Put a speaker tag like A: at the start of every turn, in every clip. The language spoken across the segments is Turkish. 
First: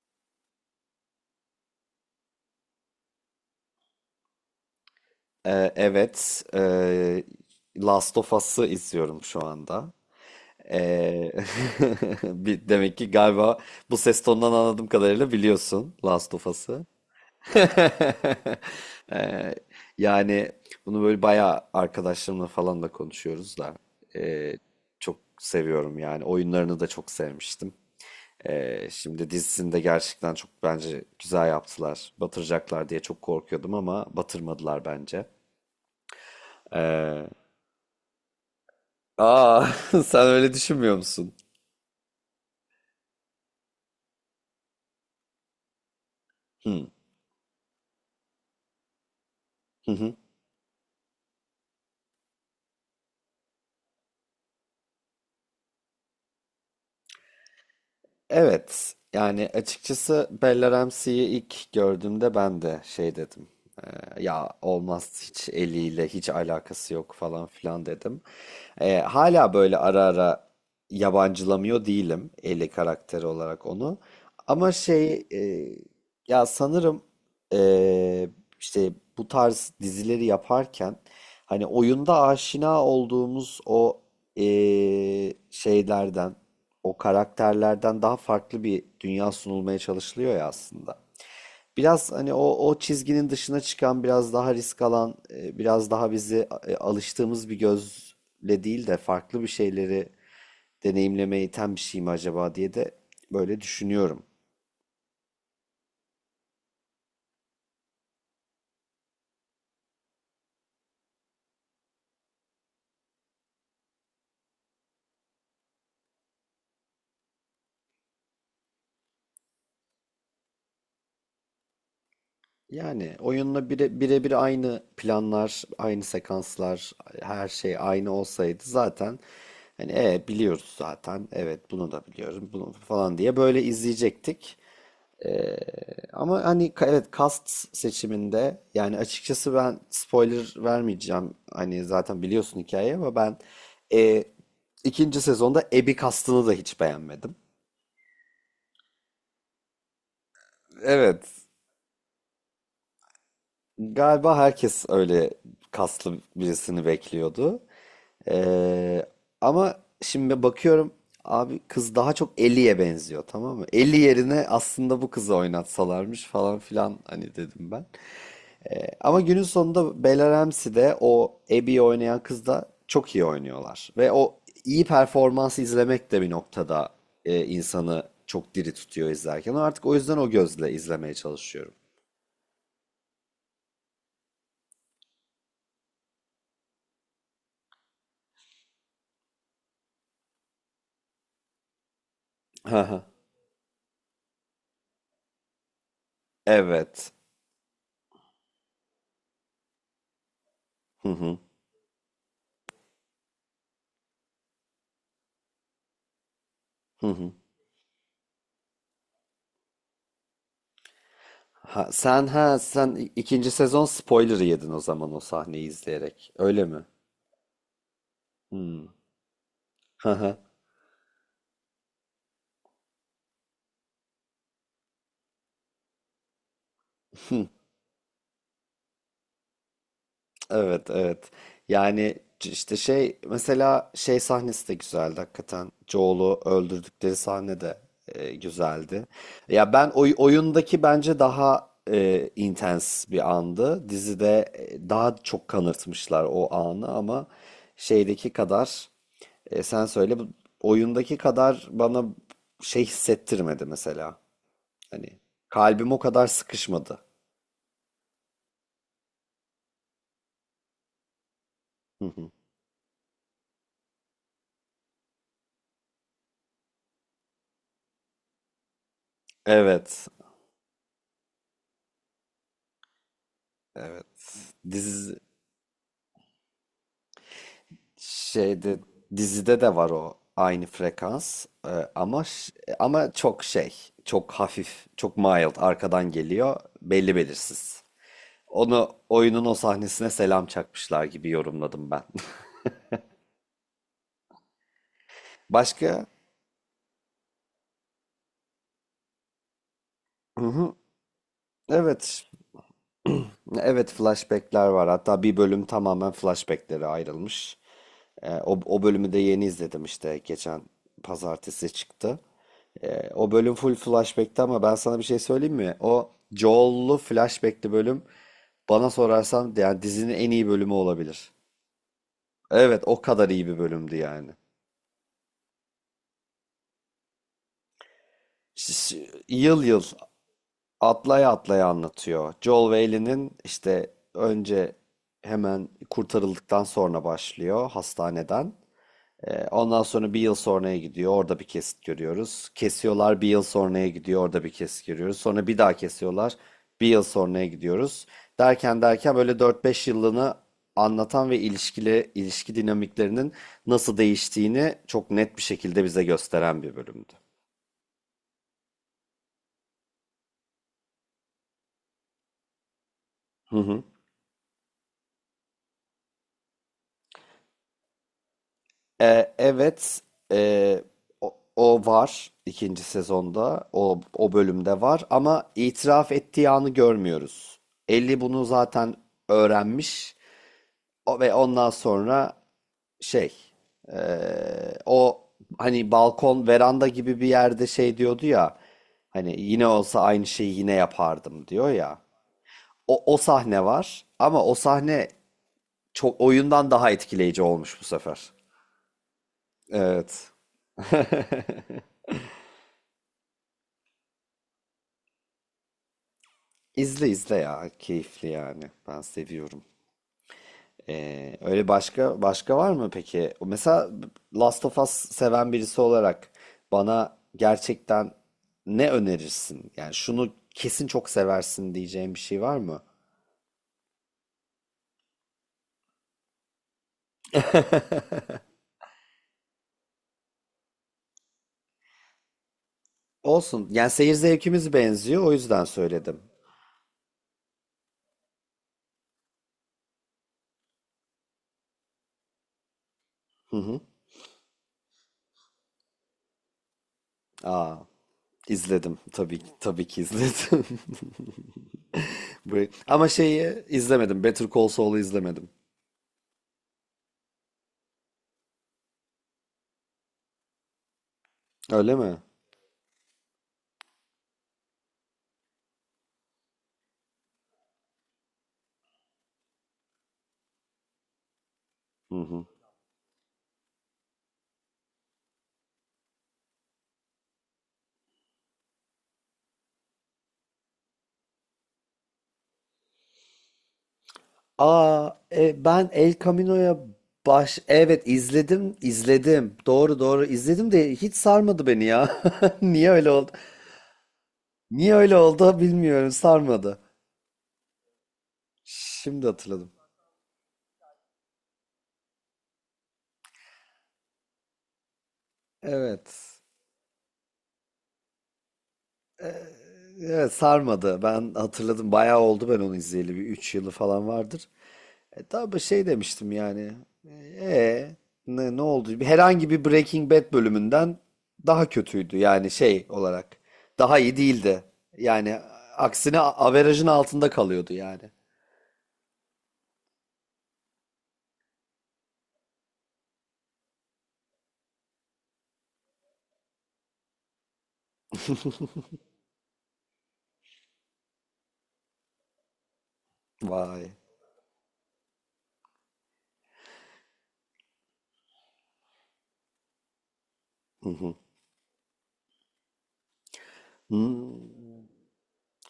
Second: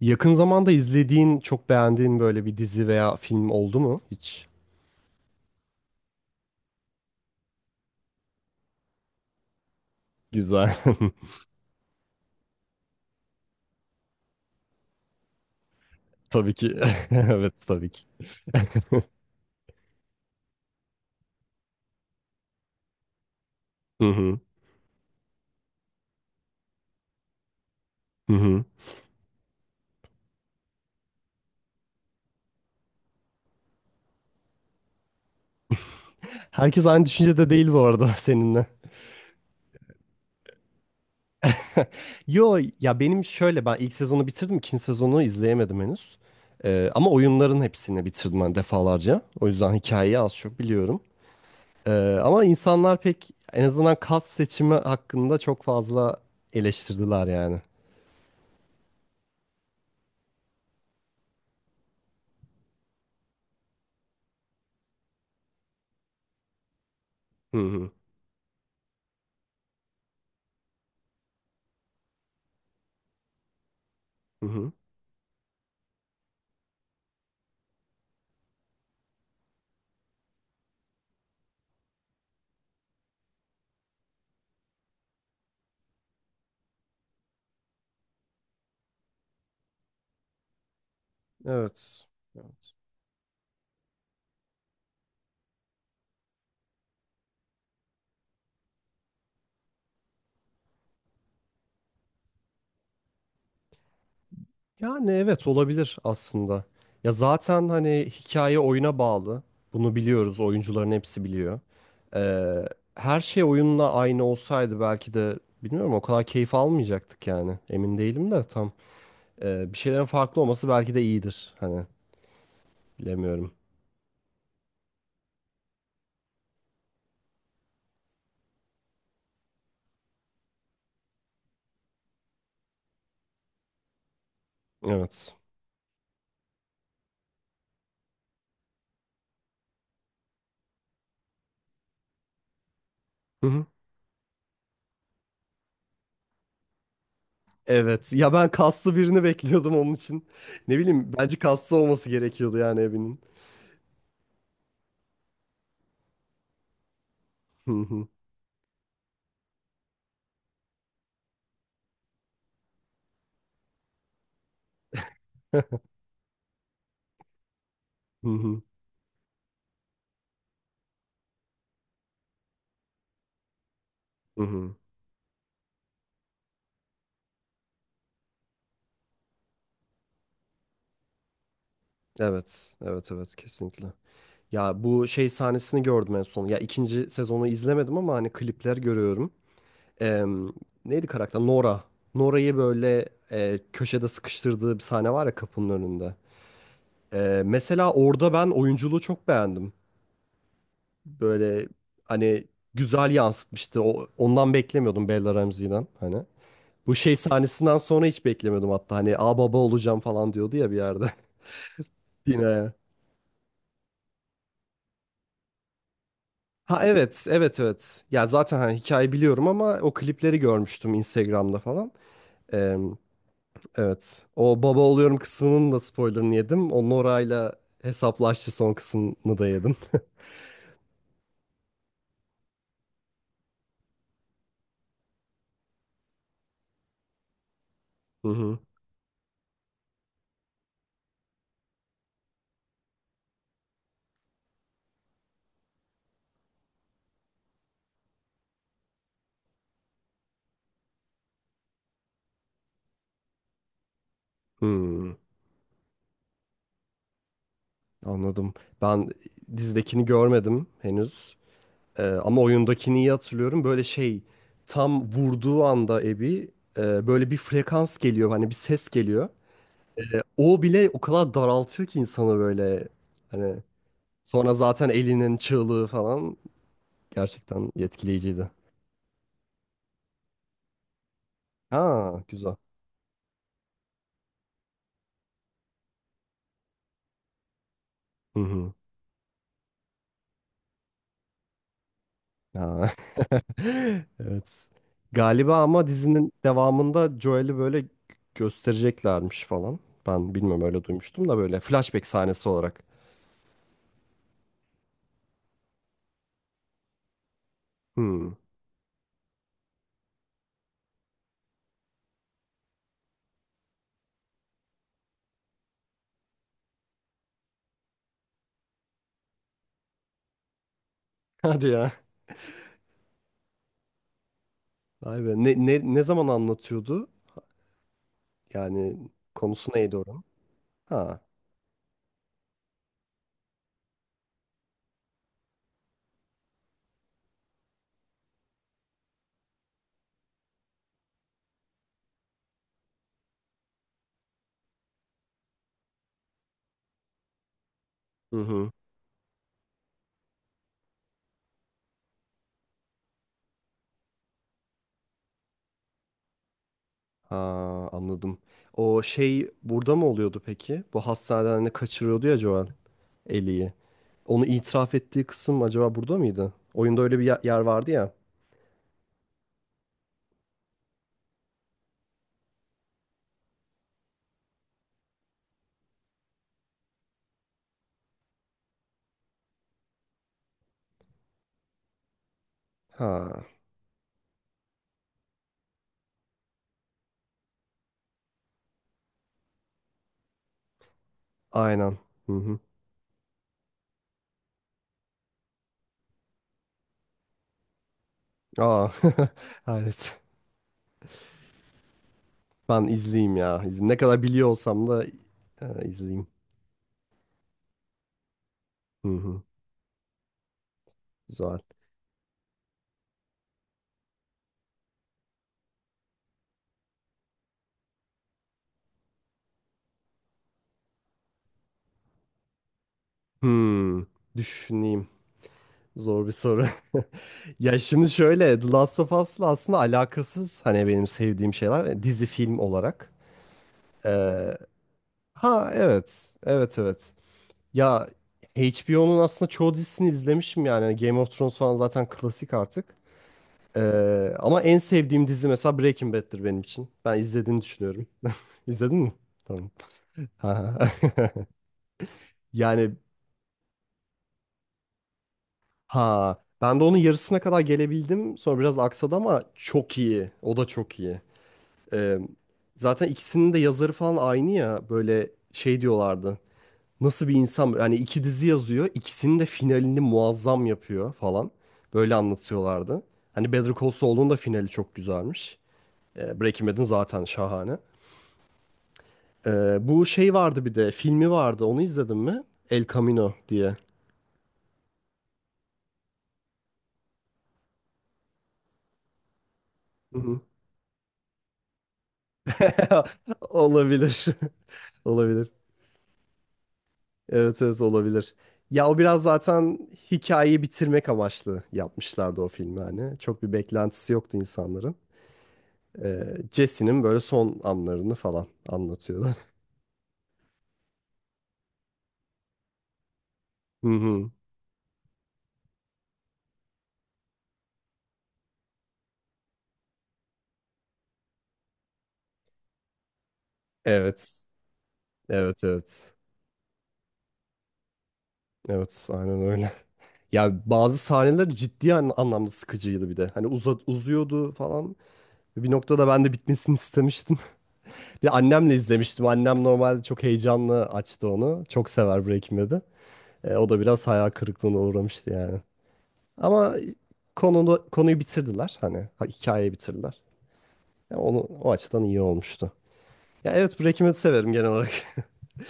A: Yakın zamanda izlediğin, çok beğendiğin böyle bir dizi veya film oldu mu hiç?
B: Evet, Last of Us'ı izliyorum şu anda.
A: Güzel.
B: Ee, Demek ki galiba bu ses tonundan anladığım kadarıyla biliyorsun Last of
A: Tabii ki.
B: Us'ı.
A: Evet, tabii ki.
B: Ee, Yani bunu böyle bayağı arkadaşlarımla falan da konuşuyoruz da
A: Hı hı.
B: ee, çok seviyorum yani. Oyunlarını da çok sevmiştim.
A: Hı hı.
B: Şimdi dizisini de gerçekten çok bence güzel yaptılar. Batıracaklar diye çok korkuyordum ama batırmadılar bence.
A: Herkes aynı
B: Ee,
A: düşüncede değil bu arada seninle.
B: Aa, sen öyle düşünmüyor musun?
A: Yo ya ben ilk sezonu bitirdim, ikinci sezonu izleyemedim henüz.
B: Hı,
A: Ama oyunların hepsini bitirdim ben defalarca. O yüzden
B: hı hı.
A: hikayeyi az çok biliyorum. Ee, Ama insanlar pek en azından kas seçimi hakkında çok fazla eleştirdiler yani.
B: Evet. Yani açıkçası Bella Ramsey'i ilk gördüğümde ben de şey dedim. Ya olmaz, hiç eliyle hiç alakası yok falan
A: Hı
B: filan
A: hı.
B: dedim. Hala böyle ara ara yabancılamıyor değilim Ellie karakteri olarak onu.
A: Hı hı.
B: Ama ya sanırım, eee, işte bu tarz dizileri yaparken hani oyunda aşina olduğumuz o şeylerden, o karakterlerden daha farklı bir dünya sunulmaya çalışılıyor ya aslında.
A: Evet.
B: Biraz hani o,
A: Evet.
B: o çizginin dışına çıkan, biraz daha risk alan, biraz daha bizi alıştığımız bir gözle değil de farklı bir şeyleri deneyimlemeye iten bir şey mi acaba diye de böyle düşünüyorum.
A: Yani evet olabilir aslında. Ya zaten hani hikaye oyuna bağlı. Bunu biliyoruz. Oyuncuların hepsi biliyor. Ee, Her şey oyunla aynı olsaydı belki de bilmiyorum, o kadar keyif almayacaktık yani. Emin değilim de tam. Bir şeylerin farklı olması belki de iyidir. Hani,
B: Yani
A: bilemiyorum.
B: oyunla birebir aynı planlar, aynı sekanslar, her şey aynı olsaydı zaten hani, biliyoruz zaten. Evet, bunu da biliyorum bunu falan diye böyle izleyecektik.
A: Evet.
B: Ee, Ama hani evet, cast seçiminde yani açıkçası ben spoiler vermeyeceğim. Hani zaten biliyorsun hikayeyi ama ben,
A: Hı hı.
B: e, ikinci sezonda Abby castını da hiç beğenmedim.
A: Evet. Ya ben kaslı birini bekliyordum onun için. Ne bileyim, bence
B: Evet.
A: kaslı olması gerekiyordu yani evinin.
B: Galiba herkes öyle kaslı birisini bekliyordu.
A: Hı hı.
B: Ee, Ama şimdi bakıyorum abi kız daha çok Ellie'ye benziyor, tamam mı? Ellie yerine aslında bu kızı oynatsalarmış falan filan hani dedim ben.
A: Hı hı.
B: Ama günün sonunda Bella Ramsey de o Abby'yi oynayan kız da çok iyi oynuyorlar. Ve o
A: Hı hı.
B: iyi performansı izlemek de bir noktada, insanı çok diri tutuyor izlerken. Artık o yüzden o gözle izlemeye çalışıyorum.
A: Evet, evet, evet, kesinlikle. Ya bu şey sahnesini gördüm en son. Ya ikinci sezonu izlemedim ama hani klipler görüyorum. Em, Neydi karakter? Nora. Nora'yı böyle köşede sıkıştırdığı bir sahne var ya, kapının önünde.
B: Evet.
A: Mesela orada ben oyunculuğu çok beğendim.
B: Hı hı.
A: Böyle, hani, güzel yansıtmıştı. Ondan beklemiyordum, Bella Ramsey'den hani. Bu
B: Hı
A: şey
B: hı.
A: sahnesinden sonra hiç beklemiyordum hatta. Hani baba olacağım falan diyordu ya bir yerde.
B: Ha, sen ha
A: Yine.
B: sen i- ikinci sezon spoiler'ı yedin o zaman o sahneyi izleyerek. Öyle mi?
A: Ha evet, evet evet. Ya zaten hani
B: Hmm.
A: hikayeyi biliyorum ama o klipleri görmüştüm Instagram'da falan. Ee, evet. O baba oluyorum kısmının da spoilerını yedim. O Nora'yla hesaplaştı son kısmını da yedim.
B: Evet, evet. Yani işte mesela şey sahnesi de güzeldi hakikaten. Joel'u öldürdükleri sahne de,
A: Hı hı.
B: güzeldi. Ya ben oyundaki bence daha, intens bir andı. Dizide, daha çok kanırtmışlar o anı ama şeydeki kadar, sen söyle bu oyundaki kadar bana şey hissettirmedi mesela.
A: Hmm,
B: Hani kalbim o kadar sıkışmadı.
A: anladım. Ben dizidekini görmedim henüz.
B: Hı hı.
A: Ama oyundakini iyi hatırlıyorum. Böyle, şey, tam vurduğu anda Abby, böyle bir frekans geliyor. Hani bir ses geliyor. E,
B: Evet,
A: O bile o kadar daraltıyor ki insanı böyle. Hani,
B: evet.
A: sonra zaten
B: Dizi
A: Ellie'nin çığlığı falan gerçekten etkileyiciydi.
B: Şeyde dizide de var o aynı frekans.
A: Ha,
B: Ama
A: güzel.
B: ama çok çok hafif, çok mild arkadan geliyor belli belirsiz.
A: Hı hı.
B: Onu oyunun o sahnesine selam çakmışlar gibi yorumladım ben.
A: Ha. Evet. Galiba ama
B: Başka?
A: dizinin devamında Joel'i böyle göstereceklermiş falan. Ben
B: Hı
A: bilmiyorum,
B: hı.
A: öyle duymuştum, da böyle flashback
B: Evet.
A: sahnesi olarak.
B: Evet, flashbackler var. Hatta bir bölüm tamamen flashbacklere ayrılmış.
A: Hmm.
B: O bölümü de yeni izledim işte, geçen pazartesi çıktı. O bölüm full flashback'ti ama ben sana bir şey söyleyeyim mi? O Joel'lu flashback'li bölüm, bana sorarsan, yani dizinin en iyi bölümü olabilir.
A: Hadi ya.
B: Evet, o kadar iyi bir bölümdü yani.
A: Vay be. Ne zaman anlatıyordu? Yani
B: Yıl
A: konusu
B: yıl
A: neydi oranın? Ha.
B: atlaya atlaya anlatıyor. Joel ve Ellie'nin işte önce, hemen kurtarıldıktan sonra başlıyor hastaneden. Ondan sonra bir yıl sonraya gidiyor. Orada bir kesit görüyoruz. Kesiyorlar, bir yıl sonraya gidiyor. Orada bir kesit görüyoruz. Sonra bir daha kesiyorlar. Bir yıl sonraya gidiyoruz.
A: Hı hı.
B: Derken derken böyle 4-5 yıllığını anlatan ve ilişki dinamiklerinin nasıl değiştiğini çok net bir şekilde bize gösteren bir bölümdü.
A: Ha, anladım. O şey burada mı oluyordu peki? Bu hastaneden hani kaçırıyordu ya Joel
B: Hı
A: Ellie'yi.
B: hı.
A: Onu itiraf ettiği kısım acaba burada mıydı? Oyunda öyle bir yer vardı ya.
B: Evet, ee, o var ikinci sezonda, o bölümde var ama itiraf ettiği anı görmüyoruz. Ellie bunu zaten öğrenmiş, ve ondan sonra şey,
A: Ha,
B: o hani balkon, veranda gibi bir yerde şey diyordu ya, hani yine olsa aynı şeyi yine yapardım diyor
A: aynen.
B: ya.
A: Hı hı.
B: O sahne var ama o sahne çok, oyundan daha etkileyici olmuş bu sefer.
A: Aa, hayret.
B: Evet.
A: Ben izleyeyim ya. İzleyeyim. Ne kadar biliyor olsam da, izleyeyim.
B: İzle izle ya. Keyifli yani. Ben
A: Hı hı.
B: seviyorum.
A: Güzel.
B: Öyle başka başka var mı peki? Mesela Last of Us seven birisi olarak bana gerçekten ne önerirsin? Yani şunu kesin çok seversin diyeceğim bir şey var mı?
A: Hmm, düşüneyim. Zor bir soru. Ya şimdi şöyle, The Last of Us'la aslında alakasız hani benim sevdiğim şeyler, dizi film olarak.
B: Olsun. Yani seyir
A: Ee,
B: zevkimiz benziyor. O yüzden
A: ha
B: söyledim.
A: evet, evet evet. Ya HBO'nun aslında çoğu dizisini izlemişim yani. Game of Thrones falan zaten klasik artık.
B: Hı hı.
A: Ama en sevdiğim dizi mesela Breaking Bad'tir benim için. Ben izlediğini
B: Aa,
A: düşünüyorum. İzledin
B: izledim.
A: mi?
B: Tabii ki,
A: Tamam.
B: tabii ki izledim.
A: Ha. Yani
B: Ama şeyi izlemedim. Better Call Saul'u izlemedim.
A: ha ben de onun yarısına kadar gelebildim. Sonra biraz aksadı ama çok iyi. O da çok iyi.
B: Öyle mi?
A: Ee, Zaten ikisinin de yazarı falan aynı ya. Böyle şey diyorlardı: nasıl bir insan yani, iki dizi yazıyor, ikisinin de finalini muazzam yapıyor falan. Böyle
B: Hı hı.
A: anlatıyorlardı. Hani Better Call Saul'un da finali çok güzelmiş. Breaking Bad'in zaten şahane. Bu şey vardı, bir de filmi vardı. Onu izledin mi? El Camino diye.
B: Aa, ben El Camino'ya baş... Evet, izledim, izledim. Doğru
A: Hı
B: doğru
A: hı.
B: izledim de hiç sarmadı beni ya. Niye öyle oldu?
A: Olabilir.
B: Niye öyle
A: Olabilir.
B: oldu bilmiyorum, sarmadı.
A: Evet evet, olabilir. Ya o biraz
B: Şimdi hatırladım.
A: zaten hikayeyi bitirmek amaçlı yapmışlardı o filmi hani. Çok bir beklentisi yoktu insanların.
B: Evet.
A: Jesse'nin böyle son anlarını falan anlatıyordu.
B: Evet, sarmadı. Ben hatırladım. Bayağı oldu ben onu izleyeli. Bir 3 yılı
A: Hı
B: falan
A: hı.
B: vardır. Tabii şey demiştim yani. E, ne oldu? Herhangi bir Breaking Bad bölümünden daha kötüydü. Yani şey olarak. Daha iyi
A: Evet.
B: değildi. Yani
A: Evet evet.
B: aksine averajın altında kalıyordu yani.
A: Evet aynen öyle. Ya bazı sahneler ciddi anlamda sıkıcıydı bir de. Hani uzuyordu falan. Bir noktada ben de bitmesini istemiştim. Bir, annemle izlemiştim. Annem normalde çok heyecanlı açtı onu. Çok sever Breaking Bad'i. O da
B: Vay.
A: biraz hayal kırıklığına uğramıştı yani. Ama konuyu bitirdiler. Hani hikayeyi bitirdiler.
B: Hı hı.
A: Ya onu o açıdan iyi olmuştu. Ya evet, Breaking Bad'i severim genel
B: Hmm.
A: olarak.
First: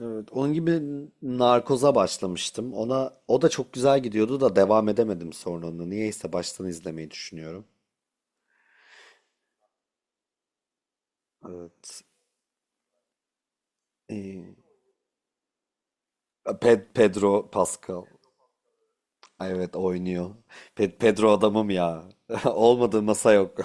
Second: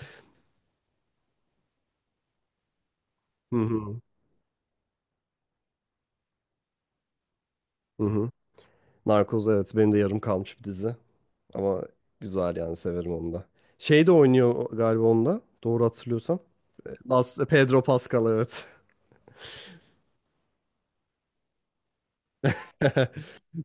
B: Evet, onun gibi Narkoz'a başlamıştım. Ona, o da
A: Hı
B: çok
A: hı.
B: güzel gidiyordu da devam edemedim sonra onu. Niyeyse baştan izlemeyi düşünüyorum.
A: Hı hı. Narkoz evet, benim de yarım kalmış bir dizi. Ama
B: Evet.
A: güzel yani, severim onu da. Şey de
B: Ee,
A: oynuyor galiba onda, doğru hatırlıyorsam.
B: Pedro
A: Pedro
B: Pascal.
A: Pascal, evet.
B: Ay, evet, oynuyor. Pedro adamım ya. Olmadığı masa yok.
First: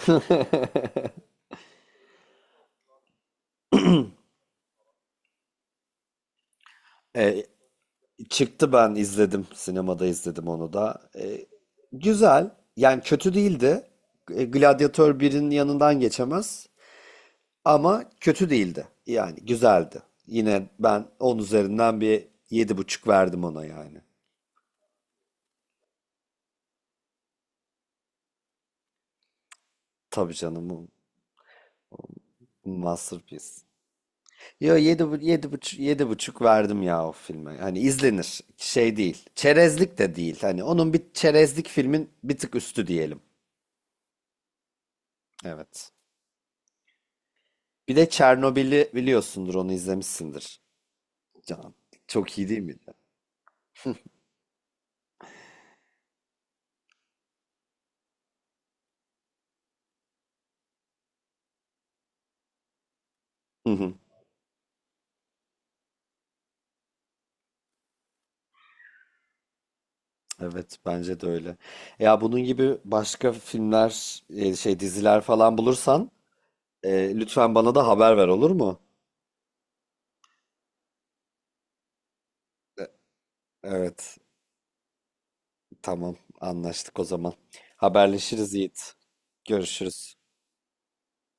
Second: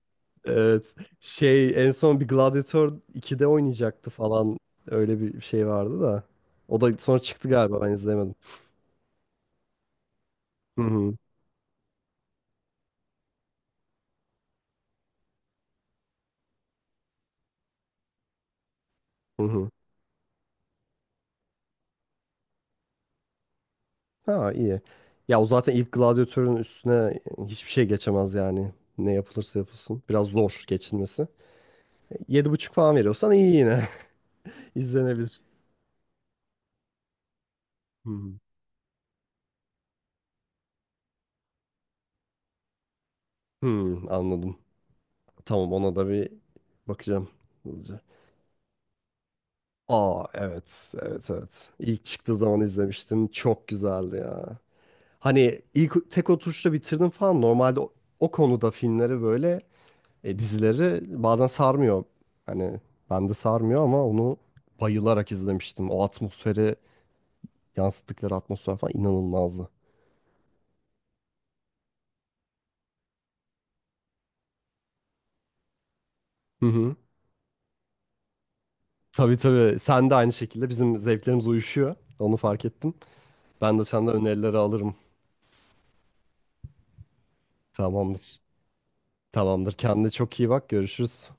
A: Evet. Şey, en son bir Gladiator 2'de oynayacaktı falan. Öyle bir şey vardı da. O da sonra
B: E,
A: çıktı galiba, ben izlemedim.
B: Çıktı, ben izledim. Sinemada izledim onu
A: Hı
B: da.
A: hı.
B: Güzel. Yani kötü değildi. Gladiator 1'in yanından geçemez. Ama kötü değildi. Yani
A: Hı hı.
B: güzeldi. Yine ben 10 üzerinden bir 7,5 verdim ona yani.
A: Ha, iyi. Ya o zaten ilk Gladiator'un üstüne hiçbir şey geçemez yani. Ne yapılırsa yapılsın. Biraz
B: Tabii
A: zor
B: canım. Bu
A: geçilmesi. 7,5 falan veriyorsan, iyi
B: masterpiece.
A: yine.
B: Yo yedi, bu-
A: İzlenebilir.
B: yedi, buçuk, 7,5 verdim ya o filme. Hani
A: Hmm.
B: izlenir. Şey değil. Çerezlik de değil. Hani onun, bir çerezlik filmin bir tık üstü diyelim.
A: Hmm, anladım. Tamam,
B: Evet.
A: ona da bir bakacağım.
B: Bir
A: Hızlıca.
B: de Çernobil'i biliyorsundur. Onu
A: Aa
B: izlemişsindir.
A: evet evet evet.
B: Can.
A: İlk çıktığı
B: Çok iyi
A: zaman
B: değil miydi?
A: izlemiştim. Çok güzeldi ya. Hani ilk tek oturuşta bitirdim falan. Normalde o konuda filmleri böyle, dizileri bazen sarmıyor. Hani ben de
B: Hı
A: sarmıyor
B: hı.
A: ama onu bayılarak izlemiştim. O atmosferi, yansıttıkları atmosfer falan, inanılmazdı.
B: Evet, bence de öyle. Ya bunun gibi başka filmler, şey diziler falan bulursan,
A: Hı hı.
B: lütfen bana da haber ver, olur mu?
A: Tabii tabii, sen de aynı şekilde. Bizim zevklerimiz uyuşuyor, onu fark ettim. Ben de senden
B: Evet.
A: önerileri alırım.
B: Tamam. Anlaştık o zaman.
A: Tamamdır.
B: Haberleşiriz, Yiğit.
A: Tamamdır. Kendine
B: Görüşürüz.
A: çok iyi bak. Görüşürüz.